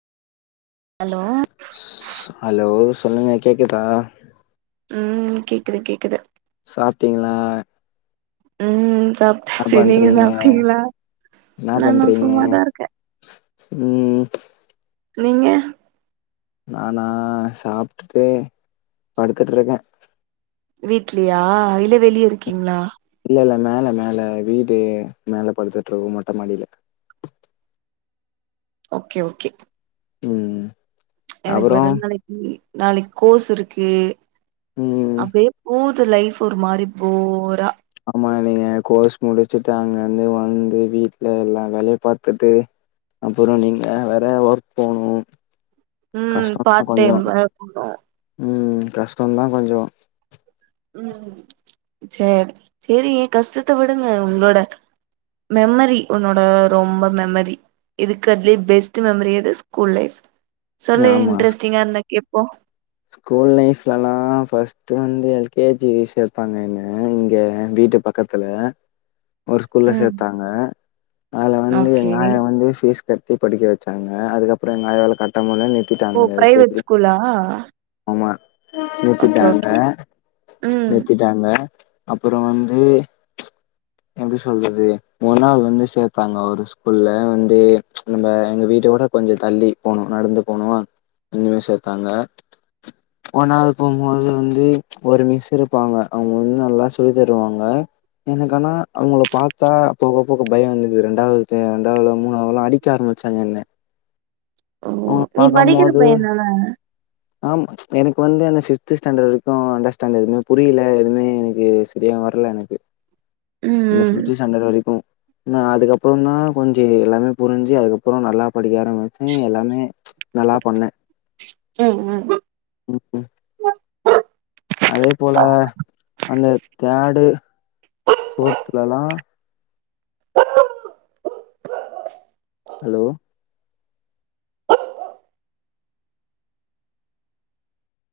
hello hello சொல்லுங்க கேக்குதா ம் கேக்குது கேக்குது சாப்ட்டீங்கிளா ம் சாப்ட்டாச்சு நீங்க பண்றீங்க சாப்ட்டீங்கிளா என்ன நான பண்றீங்க சும்மாதா இருக்கே ம் நீங்க நானா சாப்ட்டுட்டு படுத்துட்ருக்கே வீட்லியா இல்ல வெளிய இருக்கீங்ளா இல்ல இல்ல மேல மேல வீடு மேலப் படுத்துட்ருகும் மொட்ட மாடிலே ஓகே ஓகே ம் எனக்கு அப்புறோ வெறண் நாளைக்கி நாளைக் கோஷூருக்கு ம் அப்பேப் பூது லைஃப் ஒரு மாரி போரா ஆமா நீங்க கோர்ஸ் முடிச்சுட்டு அங்கந்து வந்து வந்து வீட்ல எல்லா வேலையப் பாத்துட்டு அப்புறோ நீங்க வேற ஒர்க் போணு ம் கஷ்டோந்தா பார்ட் கொஞ்சோ டைம் வேறப் போனு ம் கஷ்டந்தா கொஞ்சோ ம் சேரி சேரி ஏங் கஷ்டத்த விடுங்க உங்ளோட மெமரி உன்னோட ரொம்ப மெமரி இதுக்கர்த்லியே பெஸ்ட்டு மெமரி எதுச் ஸ்கூல் லைஃப் சொல்லு இன்ட்ரெஸ்டிங்கா இருந்தாக் கேப்போ கூல் லைஃப்லலா ஃபர்ஸ்ட்டு வந்து எல் கே ஜி சேத்தாங்க என்ன இங்கே வீட்டுப் பக்கத் துலே ஒரு ஸ்கூல்ல ம் சேத்தாங்க அதுல வந்து எங்க ஓகே ஆயா வந்து ஃபீஸ் கட்டிப் படிக்க வெச்சாங்க அதுக்கப்றோ எங்க ஆயாவாலக் கட்ட முல்லன் ஓ நிறுத்திட்டாங்கத எல் கே ஜி பிரைவேட் லா ஸ்கூலா ஆமா ஓகே நித்திட்டாங்க ஓகே ம் நித்திட்டாங்க அப்பறோ வந்து எப்டி சொல்றது முன்னாவுது நாள் வந்து சேத்தாங்க ஒருச் ஸ்கூல்ல வந்து நம்ப எங்க வீட்டோட கொஞ்சோ தள்ளிப் போனோ நடந்து போனுமா இந்துமே சேத்தாங்க ஒன்னாவது போம்மோது வந்து ஒரு மிஸ் இருப்பாங்க அவுங்க வந் நல்லா சொல்லிதருவாங்க எனக்கானா அவுங்களப் பாத்தா போக போக பயோ வந்துருது ரெண்டாவதுடே ரெண்டாவதுல மூனாவதுலா அடிக் க்க ஆரம்பிச்சாங்க என்னே ஓ நீப் படிக்கிற பையந்தானே ஆம் எனக்கு வந்து அந்த ஃபிஃப்த்து ஸ்டாண்டர்ட் வரைக்கு அண்டர்ஸ்டாண்ட் எதுமே புரியல எதுமே எனகுச் செரியா வர்ல எனக்கு இந்த ம் ஃபிஃப்த்து ஸ்டாண்டர்ட் வரைக்கு நா அதுக்கப்பறோந்தா கொஞ்சோ எல்லாமே புரிஞ்சி அதுக்கப்பறோ நல்லாப் படிக்க ஆரம்பிச்சே எல்லாமே நல்லா பண்ணே ம் ம் ம் ஆ அதே போல அந்த தேர்டு ஹ ஃபோர்த்லலா ஹலோ